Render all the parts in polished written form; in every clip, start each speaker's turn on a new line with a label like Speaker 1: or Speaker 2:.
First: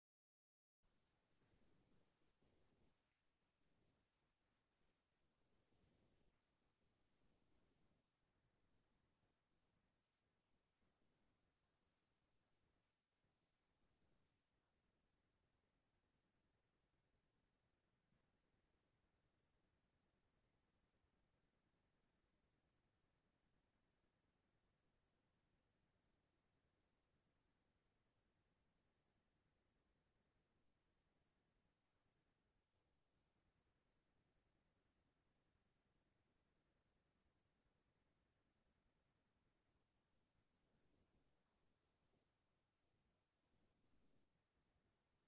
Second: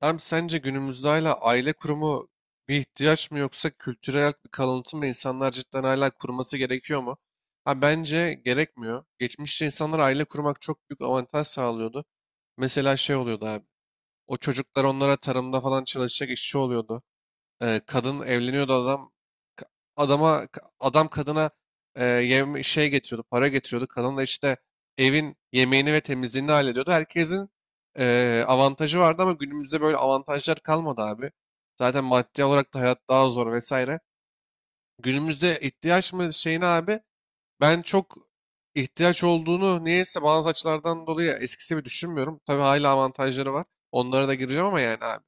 Speaker 1: Abi sence günümüzde hala aile kurumu bir ihtiyaç mı, yoksa kültürel bir kalıntı mı? İnsanlar cidden hala kurması gerekiyor mu? Ha, bence gerekmiyor. Geçmişte insanlar aile kurmak çok büyük avantaj sağlıyordu. Mesela şey oluyordu abi. O çocuklar onlara tarımda falan çalışacak işçi oluyordu. Kadın evleniyordu, adam ka- adama ka- adam kadına şey getiriyordu, para getiriyordu. Kadın da işte evin yemeğini ve temizliğini hallediyordu. Herkesin avantajı vardı, ama günümüzde böyle avantajlar kalmadı abi. Zaten maddi olarak da hayat daha zor vesaire. Günümüzde ihtiyaç mı şeyine abi, ben çok ihtiyaç olduğunu niyeyse bazı açılardan dolayı eskisi gibi düşünmüyorum. Tabii hala avantajları var. Onlara da gireceğim ama yani abi.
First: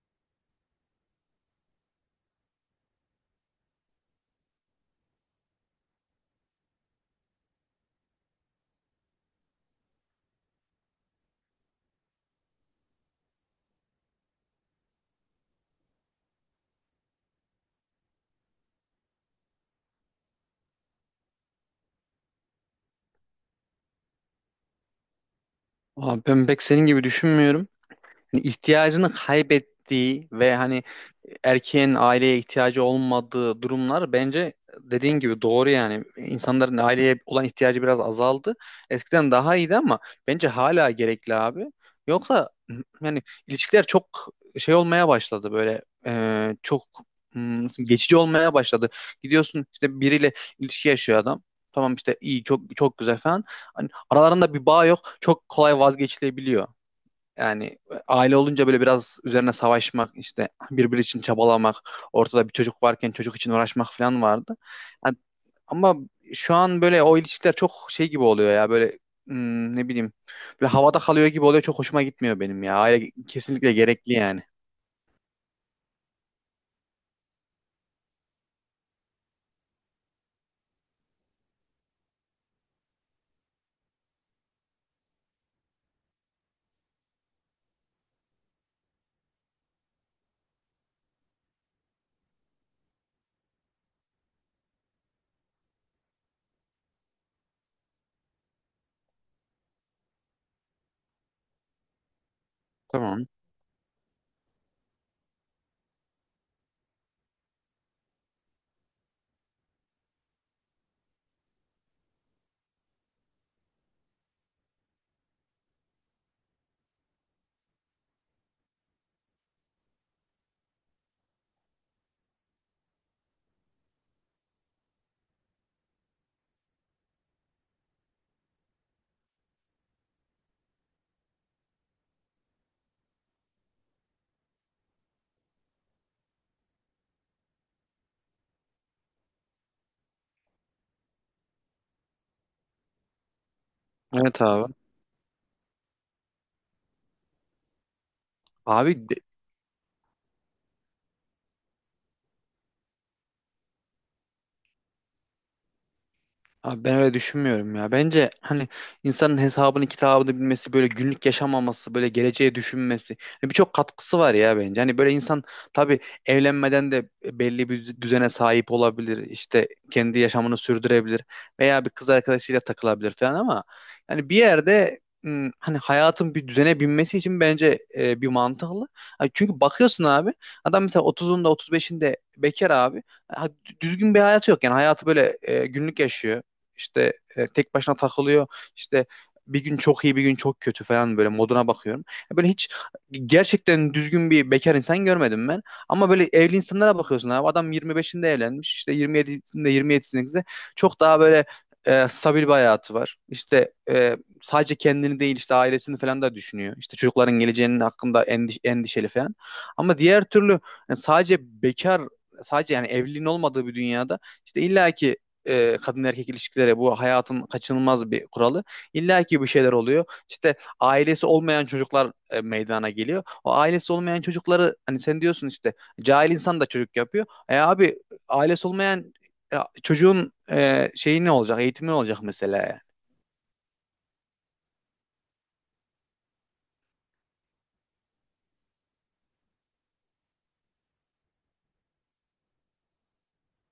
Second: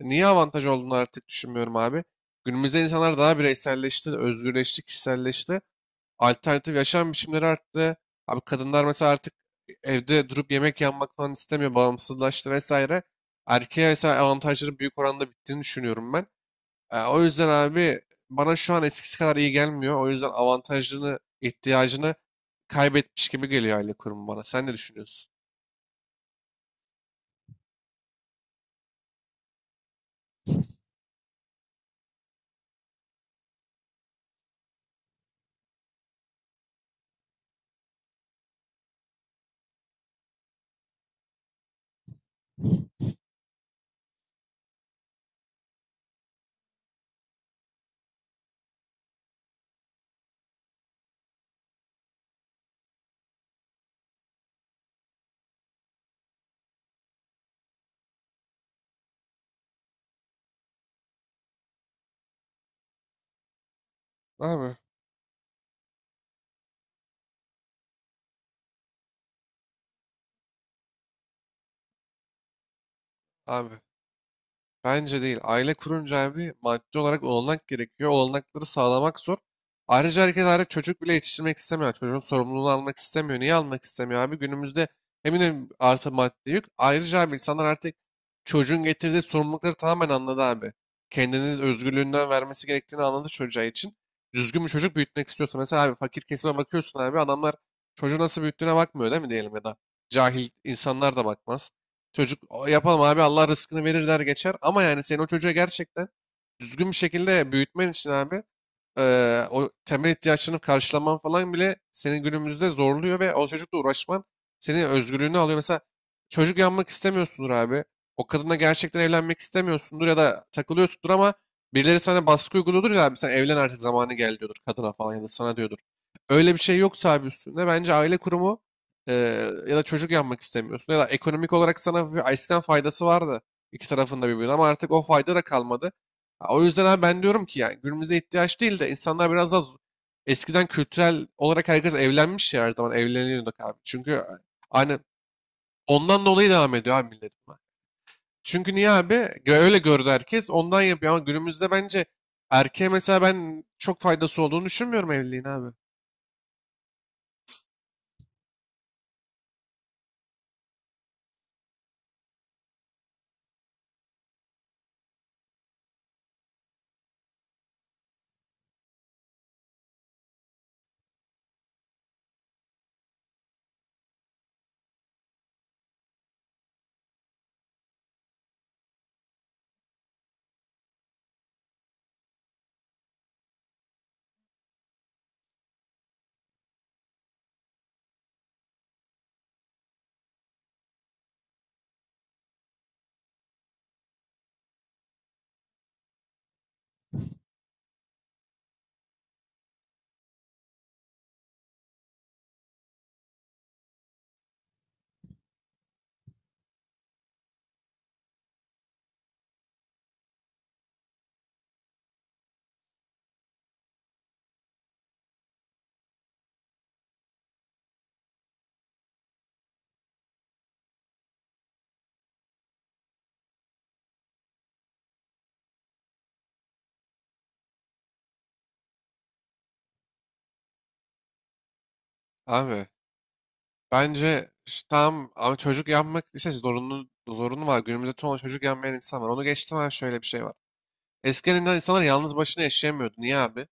Speaker 1: Niye avantaj olduğunu artık düşünmüyorum abi. Günümüzde insanlar daha bireyselleşti, özgürleşti, kişiselleşti. Alternatif yaşam biçimleri arttı. Abi kadınlar mesela artık evde durup yemek yapmak falan istemiyor, bağımsızlaştı vesaire. Erkeğe mesela avantajların büyük oranda bittiğini düşünüyorum ben. O yüzden abi, bana şu an eskisi kadar iyi gelmiyor. O yüzden avantajını, ihtiyacını kaybetmiş gibi geliyor aile kurumu bana. Sen ne düşünüyorsun?
Speaker 2: Abi ben pek senin gibi düşünmüyorum. Hani ihtiyacını kaybettiği ve hani erkeğin aileye ihtiyacı olmadığı durumlar bence dediğin gibi doğru yani. İnsanların aileye olan ihtiyacı biraz azaldı. Eskiden daha iyiydi ama bence hala gerekli abi. Yoksa yani ilişkiler çok şey olmaya başladı böyle çok geçici olmaya başladı. Gidiyorsun işte biriyle ilişki yaşıyor adam. Tamam işte iyi çok çok güzel falan. Hani aralarında bir bağ yok. Çok kolay vazgeçilebiliyor. Yani aile olunca böyle biraz üzerine savaşmak, işte birbiri için çabalamak, ortada bir çocuk varken çocuk için uğraşmak falan vardı.
Speaker 1: Abi
Speaker 2: Yani ama şu an böyle o ilişkiler çok şey gibi oluyor ya böyle ne bileyim, böyle havada kalıyor gibi oluyor, çok hoşuma gitmiyor benim ya. Aile kesinlikle
Speaker 1: Abi.
Speaker 2: gerekli yani.
Speaker 1: Bence değil. Aile kurunca abi, maddi olarak olanak gerekiyor. Olanakları sağlamak zor. Ayrıca herkes artık çocuk bile yetiştirmek istemiyor. Çocuğun sorumluluğunu almak istemiyor. Niye almak istemiyor abi? Günümüzde eminim artı maddi yük. Ayrıca abi, insanlar artık çocuğun getirdiği sorumlulukları tamamen anladı abi. Kendini özgürlüğünden vermesi gerektiğini anladı çocuğa için. Düzgün bir çocuk büyütmek istiyorsa. Mesela abi fakir kesime bakıyorsun abi. Adamlar çocuğu nasıl büyüttüğüne bakmıyor, değil mi, diyelim ya da. Cahil insanlar da bakmaz. Çocuk, "O, yapalım abi,
Speaker 2: Tamam.
Speaker 1: Allah rızkını verir," der geçer. Ama yani senin o çocuğa gerçekten düzgün bir şekilde büyütmen için abi, o temel ihtiyaçlarını karşılaman falan bile seni günümüzde zorluyor ve o çocukla uğraşman senin özgürlüğünü alıyor. Mesela çocuk yapmak istemiyorsundur abi. O kadınla gerçekten evlenmek istemiyorsundur ya da takılıyorsundur, ama birileri sana baskı uyguluyordur ya abi, sen evlen artık zamanı geldi diyordur kadına falan ya da sana diyordur. Öyle bir şey yoksa abi üstünde, bence aile kurumu, eee, ya da çocuk yapmak istemiyorsun, ya da ekonomik olarak sana bir eskiden faydası vardı iki tarafında birbirine, ama artık o fayda da kalmadı. O yüzden abi ben diyorum ki, yani günümüze ihtiyaç değil de, insanlar biraz daha eskiden kültürel olarak herkes evlenmiş ya, her zaman evleniyorduk abi. Çünkü
Speaker 2: Evet abi.
Speaker 1: hani ondan dolayı devam ediyor abi millet buna. Çünkü niye
Speaker 2: Abi
Speaker 1: abi?
Speaker 2: de-
Speaker 1: Öyle gördü herkes, ondan yapıyor. Ama günümüzde bence erkeğe mesela ben çok faydası olduğunu düşünmüyorum evliliğin abi.
Speaker 2: Abi ben öyle düşünmüyorum ya. Bence hani insanın hesabını kitabını bilmesi, böyle günlük yaşamaması, böyle geleceğe düşünmesi. Hani birçok katkısı var ya bence. Hani böyle insan tabii evlenmeden de belli bir düzene sahip olabilir. İşte kendi yaşamını sürdürebilir veya bir kız arkadaşıyla takılabilir falan, ama yani bir yerde hani hayatın bir düzene binmesi için bence bir mantıklı. Ha, çünkü bakıyorsun abi, adam mesela 30'unda 35'inde bekar abi. Ha, düzgün bir hayatı yok, yani hayatı böyle günlük yaşıyor, işte tek başına takılıyor. İşte bir gün çok iyi, bir gün çok kötü falan, böyle moduna bakıyorum. Böyle hiç gerçekten düzgün bir bekar insan görmedim ben. Ama böyle evli insanlara bakıyorsun abi. Adam 25'inde evlenmiş. İşte 27'sinde çok daha böyle stabil bir hayatı var. İşte sadece kendini değil işte ailesini falan da düşünüyor. İşte çocukların geleceğinin hakkında endişeli falan. Ama diğer türlü, yani sadece bekar, sadece yani evliliğin olmadığı bir dünyada, işte illaki kadın erkek ilişkileri bu hayatın kaçınılmaz bir kuralı. İlla ki bir şeyler oluyor. İşte ailesi olmayan çocuklar meydana geliyor. O ailesi olmayan çocukları, hani sen diyorsun işte cahil insan da çocuk yapıyor. E abi, ailesi olmayan e, çocuğun şeyi ne olacak? Eğitimi ne olacak mesela?
Speaker 1: Abi bence tamam, ama çocuk yapmak işte zorunlu var. Günümüzde çoğu çocuk yapmayan insan var. Onu geçtim abi, şöyle bir şey var. Eskiden insanlar yalnız başına yaşayamıyordu. Niye abi?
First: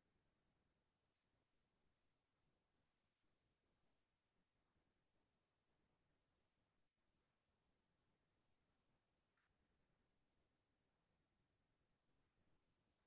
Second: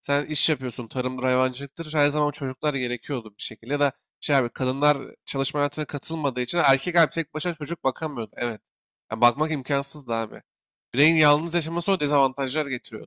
Speaker 1: Sen iş yapıyorsun, tarımdır, hayvancılıktır. Her zaman çocuklar gerekiyordu bir şekilde. Ya da şey abi, kadınlar çalışma hayatına katılmadığı için erkek abi tek başına çocuk bakamıyordu. Evet. Yani bakmak imkansızdı abi. Bireyin yalnız yaşaması o dezavantajlar getiriyor.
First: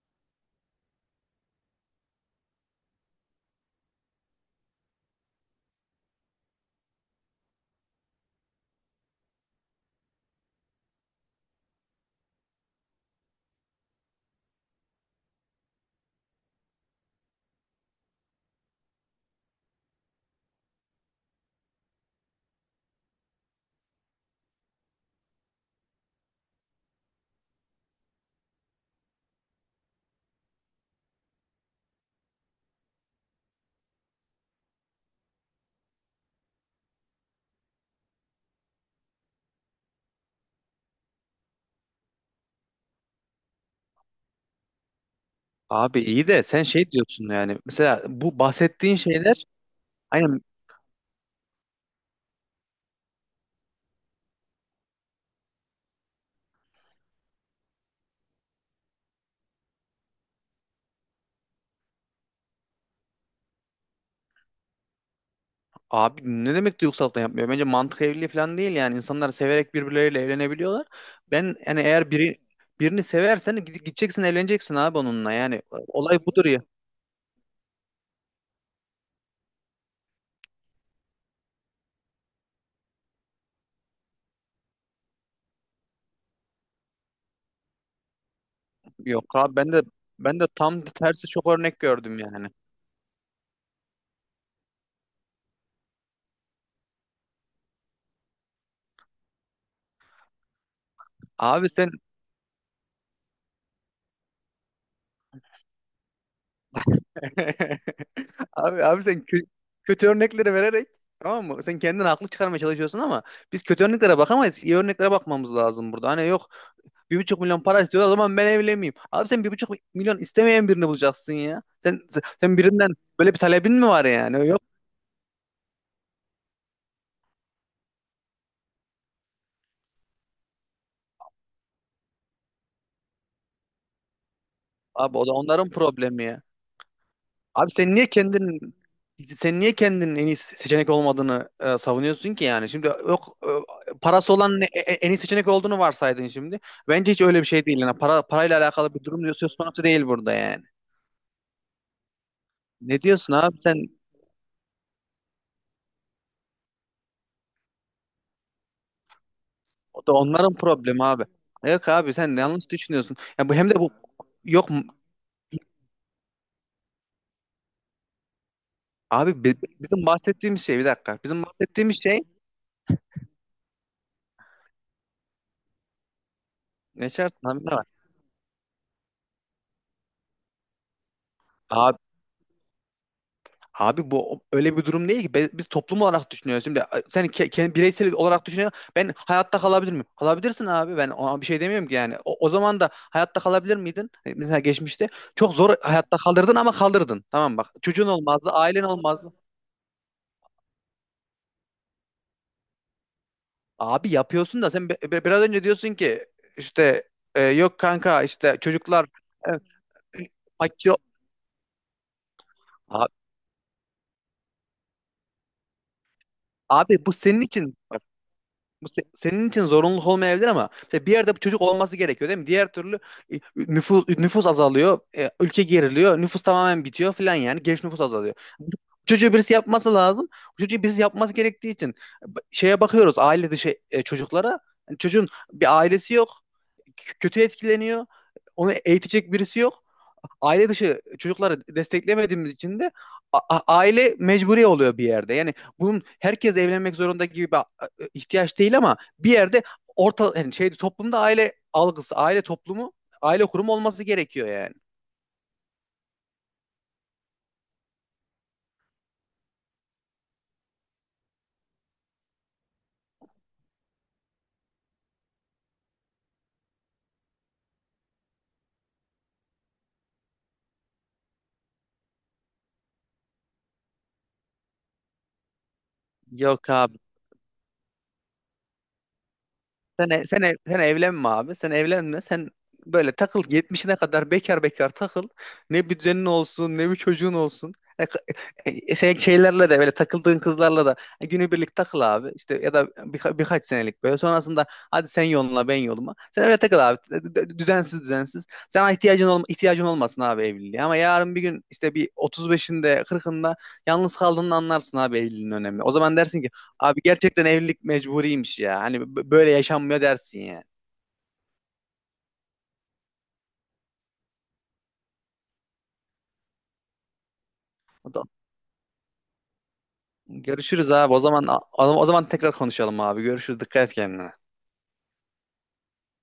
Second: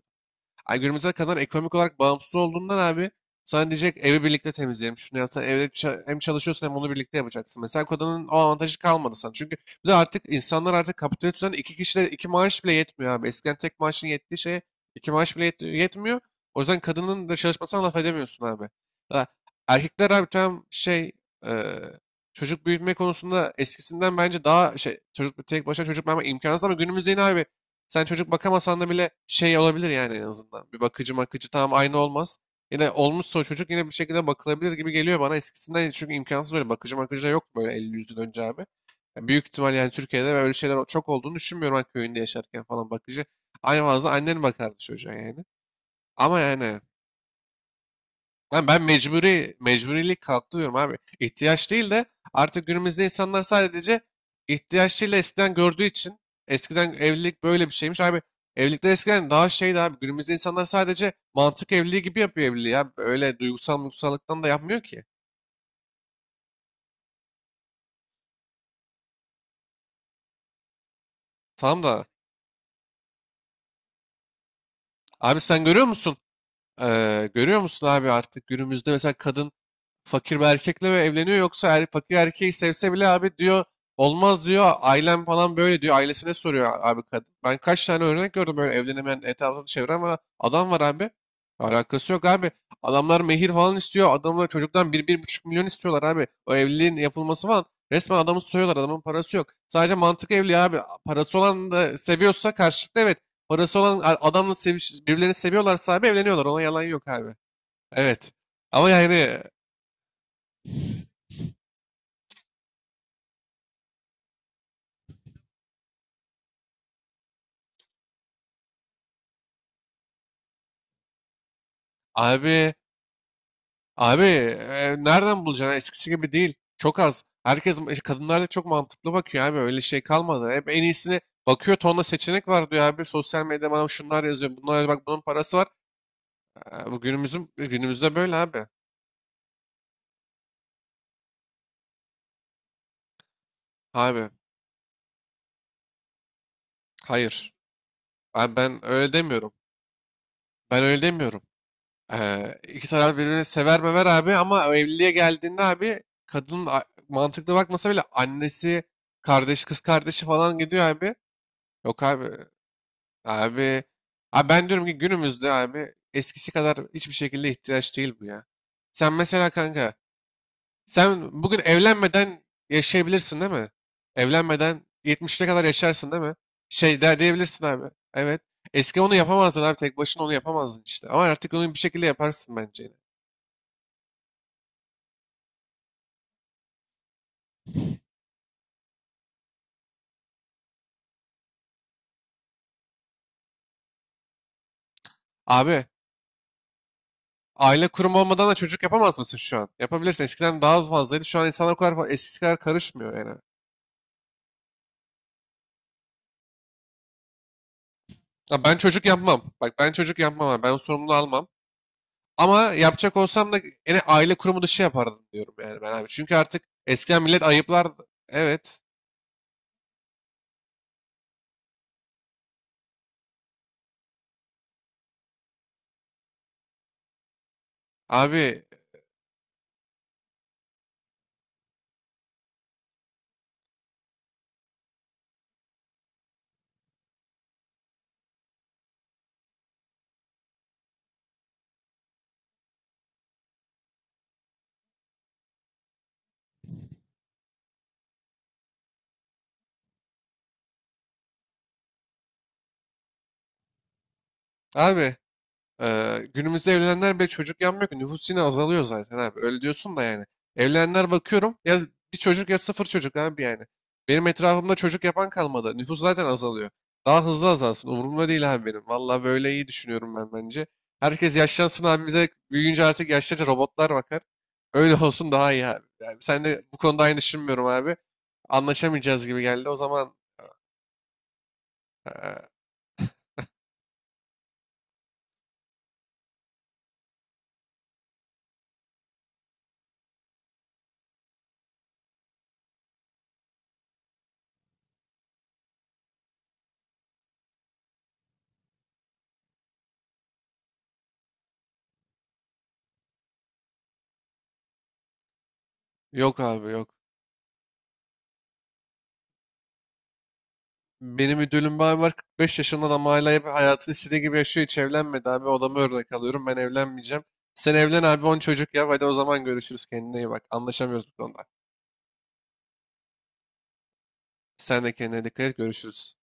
Speaker 1: Ay günümüze kadar ekonomik olarak bağımsız olduğundan abi, sana diyecek evi birlikte temizleyelim. Şunu yapsan evde hem çalışıyorsun hem onu birlikte yapacaksın. Mesela kodanın o avantajı kalmadı sana. Çünkü bir de artık insanlar artık kapitalist düzende iki kişide iki maaş bile yetmiyor abi. Eskiden tek maaşın yettiği şeye iki maaş bile yetmiyor. O yüzden kadının da çalışmasına laf edemiyorsun abi. Ha, erkekler abi tam şey, eee, çocuk büyütme konusunda eskisinden bence daha şey, çocuk tek başına çocuk büyütme imkansız, ama günümüzde yine abi sen çocuk bakamasan da bile şey olabilir, yani en azından. Bir bakıcı makıcı, tamam aynı olmaz. Yine olmuşsa o çocuk yine bir şekilde bakılabilir gibi geliyor bana eskisinden. Çünkü imkansız, öyle bakıcı makıcı da yok böyle elli yüzden önce abi. Yani büyük ihtimal yani Türkiye'de böyle şeyler çok olduğunu düşünmüyorum ben, köyünde yaşarken falan bakıcı. Aynı fazla annen bakardı çocuğa yani.
Speaker 2: Abi iyi
Speaker 1: Ama
Speaker 2: de sen
Speaker 1: yani
Speaker 2: şey diyorsun, yani mesela bu
Speaker 1: ben
Speaker 2: bahsettiğin şeyler
Speaker 1: mecburilik
Speaker 2: aynen.
Speaker 1: kalktı diyorum abi. İhtiyaç değil de artık günümüzde insanlar sadece ihtiyaç değil de eskiden gördüğü için eskiden evlilik böyle bir şeymiş. Abi evlilikler eskiden daha şeydi abi. Günümüzde insanlar sadece mantık evliliği gibi yapıyor evliliği. Ya. Öyle duygusallıktan da yapmıyor ki.
Speaker 2: Abi, ne demek duygusallıktan yapmıyor? Bence mantık evliliği falan değil yani. İnsanlar severek birbirleriyle evlenebiliyorlar. Ben yani
Speaker 1: Tamam da
Speaker 2: eğer biri birini seversen gideceksin evleneceksin abi onunla.
Speaker 1: abi,
Speaker 2: Yani
Speaker 1: sen görüyor musun?
Speaker 2: olay budur ya.
Speaker 1: Görüyor musun abi, artık günümüzde mesela kadın fakir bir erkekle ve evleniyor. Yoksa fakir erkeği sevse bile abi diyor olmaz diyor. Ailem falan böyle diyor. Ailesine soruyor abi kadın. Ben kaç tane örnek gördüm böyle evlenemeyen,
Speaker 2: Yok abi,
Speaker 1: etrafını
Speaker 2: ben de
Speaker 1: çeviren ama
Speaker 2: ben de
Speaker 1: adam var
Speaker 2: tam
Speaker 1: abi.
Speaker 2: tersi çok örnek
Speaker 1: Alakası
Speaker 2: gördüm
Speaker 1: yok
Speaker 2: yani.
Speaker 1: abi. Adamlar mehir falan istiyor. Adamlar çocuktan bir buçuk milyon istiyorlar abi. O evliliğin yapılması falan. Resmen adamı soyuyorlar. Adamın parası yok. Sadece mantık evli abi. Parası
Speaker 2: Abi
Speaker 1: olan
Speaker 2: sen
Speaker 1: da seviyorsa karşılıklı, evet. Parası olan adamla seviş, birbirlerini seviyorlarsa abi evleniyorlar. Ona yalan yok abi. Evet.
Speaker 2: abi
Speaker 1: Ama
Speaker 2: abi sen
Speaker 1: yani
Speaker 2: kötü örnekleri vererek, tamam mı? Sen kendini haklı çıkarmaya çalışıyorsun ama biz kötü örneklere bakamayız. İyi örneklere bakmamız lazım burada. Hani yok, 1,5 milyon para istiyorlar, o zaman ben evlenmeyeyim. Abi sen 1,5 milyon istemeyen birini bulacaksın ya. Sen
Speaker 1: Abi,
Speaker 2: birinden böyle bir talebin mi var
Speaker 1: abi,
Speaker 2: yani? Yok.
Speaker 1: nereden bulacaksın? Eskisi gibi değil. Çok az. Kadınlar da çok mantıklı bakıyor abi. Öyle şey kalmadı. Hep en iyisini bakıyor. Tonla seçenek var diyor abi. Sosyal medyada bana şunlar yazıyor. Bunlar bak,
Speaker 2: Abi
Speaker 1: bunun
Speaker 2: o da
Speaker 1: parası var.
Speaker 2: onların problemi ya.
Speaker 1: E, Bu günümüzün, e,
Speaker 2: Abi sen niye
Speaker 1: günümüzde böyle abi.
Speaker 2: kendin, sen niye kendinin en iyi seçenek olmadığını savunuyorsun ki yani? Şimdi, yok
Speaker 1: Abi,
Speaker 2: parası olan en iyi seçenek olduğunu varsaydın şimdi. Bence hiç öyle bir
Speaker 1: hayır.
Speaker 2: şey değil. Yani para,
Speaker 1: Abi
Speaker 2: parayla
Speaker 1: ben
Speaker 2: alakalı bir
Speaker 1: öyle
Speaker 2: durum diyor,
Speaker 1: demiyorum.
Speaker 2: söz konusu değil burada yani.
Speaker 1: Ben öyle demiyorum. İki
Speaker 2: Ne
Speaker 1: taraf
Speaker 2: diyorsun
Speaker 1: birbirini
Speaker 2: abi sen?
Speaker 1: sever mever abi, ama o evliliğe geldiğinde abi kadın mantıklı bakmasa bile annesi, kardeş, kız
Speaker 2: O da
Speaker 1: kardeşi
Speaker 2: onların
Speaker 1: falan gidiyor
Speaker 2: problemi
Speaker 1: abi.
Speaker 2: abi. Yok
Speaker 1: Yok
Speaker 2: abi,
Speaker 1: abi.
Speaker 2: sen yanlış düşünüyorsun. Ya bu hem de
Speaker 1: Abi,
Speaker 2: bu
Speaker 1: abi, ben
Speaker 2: yok.
Speaker 1: diyorum ki günümüzde abi eskisi kadar hiçbir şekilde ihtiyaç değil bu ya. Sen
Speaker 2: Abi
Speaker 1: mesela kanka,
Speaker 2: bizim bahsettiğimiz şey, bir dakika.
Speaker 1: sen
Speaker 2: Bizim
Speaker 1: bugün
Speaker 2: bahsettiğimiz şey
Speaker 1: evlenmeden yaşayabilirsin, değil mi? Evlenmeden 70'ine kadar yaşarsın, değil mi? Şey
Speaker 2: ne,
Speaker 1: der
Speaker 2: şart lan
Speaker 1: diyebilirsin
Speaker 2: ne
Speaker 1: abi.
Speaker 2: var?
Speaker 1: Evet. Eski onu yapamazdın abi, tek başına onu yapamazdın işte. Ama artık onu bir
Speaker 2: Abi,
Speaker 1: şekilde yaparsın bence yine.
Speaker 2: abi bu öyle bir durum değil ki. Biz, toplum olarak düşünüyoruz. Şimdi sen bireysel olarak düşünüyorsun. Ben hayatta kalabilir miyim? Kalabilirsin abi. Ben ona bir şey demiyorum ki yani. O, o zaman da hayatta kalabilir miydin? E, mesela geçmişte çok zor
Speaker 1: Abi
Speaker 2: hayatta kalırdın ama kalırdın. Tamam bak.
Speaker 1: aile
Speaker 2: Çocuğun
Speaker 1: kurumu olmadan
Speaker 2: olmazdı,
Speaker 1: da çocuk
Speaker 2: ailen
Speaker 1: yapamaz
Speaker 2: olmazdı.
Speaker 1: mısın şu an? Yapabilirsin. Eskiden daha az fazlaydı. Şu an insanlar o kadar eskisi kadar karışmıyor yani.
Speaker 2: Abi yapıyorsun da, sen biraz önce diyorsun ki işte yok kanka, işte
Speaker 1: Ya ben çocuk
Speaker 2: çocuklar
Speaker 1: yapmam.
Speaker 2: e,
Speaker 1: Bak ben çocuk yapmam abi. Ben o
Speaker 2: fakir.
Speaker 1: sorumluluğu almam. Ama
Speaker 2: Abi,
Speaker 1: yapacak olsam da yine aile kurumu dışı yapardım diyorum yani ben abi. Çünkü artık
Speaker 2: abi bu
Speaker 1: eskiden
Speaker 2: senin
Speaker 1: millet
Speaker 2: için.
Speaker 1: ayıplardı. Evet.
Speaker 2: Bu senin için zorunluluk olmayabilir, ama mesela bir yerde bu çocuk olması gerekiyor değil mi? Diğer türlü nüfus azalıyor, ülke geriliyor, nüfus tamamen bitiyor falan, yani genç nüfus azalıyor.
Speaker 1: Abi,
Speaker 2: Bu çocuğu birisi yapması lazım. Bu çocuğu birisi yapması gerektiği için şeye bakıyoruz, aile dışı çocuklara. Yani çocuğun bir ailesi yok, kötü etkileniyor, onu eğitecek birisi yok. Aile dışı çocukları desteklemediğimiz için de aile mecburi oluyor bir yerde. Yani bunun herkes evlenmek zorunda gibi bir ihtiyaç değil, ama bir yerde orta, yani şeyde, toplumda aile algısı, aile toplumu, aile kurumu olması gerekiyor yani.
Speaker 1: abi. Günümüzde evlenenler bile çocuk yapmıyor ki. Nüfus yine azalıyor zaten abi. Öyle diyorsun da yani. Evlenenler bakıyorum ya, bir çocuk ya sıfır çocuk abi yani. Benim etrafımda çocuk yapan kalmadı. Nüfus zaten azalıyor. Daha hızlı azalsın. Umurumda değil abi benim. Valla böyle iyi düşünüyorum ben, bence. Herkes yaşlansın abi, bize büyüyünce artık yaşlıca robotlar bakar. Öyle olsun, daha iyi abi. Yani sen de
Speaker 2: Yok
Speaker 1: bu
Speaker 2: abi.
Speaker 1: konuda aynı düşünmüyorum abi. Anlaşamayacağız gibi geldi. O
Speaker 2: Sen,
Speaker 1: zaman
Speaker 2: sen evlenme abi. Sen evlenme.
Speaker 1: eee,
Speaker 2: Sen böyle takıl, 70'ine kadar bekar bekar takıl. Ne bir düzenin olsun, ne bir çocuğun olsun. E, k- şeylerle de, böyle takıldığın kızlarla da günübirlik takıl abi. İşte, ya da birkaç senelik böyle. Sonrasında hadi sen yoluna ben yoluma. Sen öyle takıl abi. Düzensiz düzensiz. Sana ihtiyacın olmasın abi evliliğe. Ama yarın bir gün, işte bir 35'inde 40'ında yalnız kaldığını anlarsın abi, evliliğin önemi. O zaman
Speaker 1: yok
Speaker 2: dersin ki,
Speaker 1: abi yok.
Speaker 2: abi gerçekten evlilik mecburiymiş ya. Hani böyle yaşanmıyor dersin yani.
Speaker 1: Benim müdürüm bir abi var, 45 yaşında adam, hala hep hayatını istediği gibi yaşıyor, hiç evlenmedi abi, odama örnek alıyorum, ben evlenmeyeceğim. Sen evlen
Speaker 2: O da-
Speaker 1: abi, 10 çocuk yap, hadi o zaman görüşürüz, kendine iyi bak,
Speaker 2: Görüşürüz
Speaker 1: anlaşamıyoruz bu
Speaker 2: abi. O
Speaker 1: konuda.
Speaker 2: zaman o zaman tekrar konuşalım abi. Görüşürüz. Dikkat et kendine.
Speaker 1: Sen de kendine dikkat et, görüşürüz.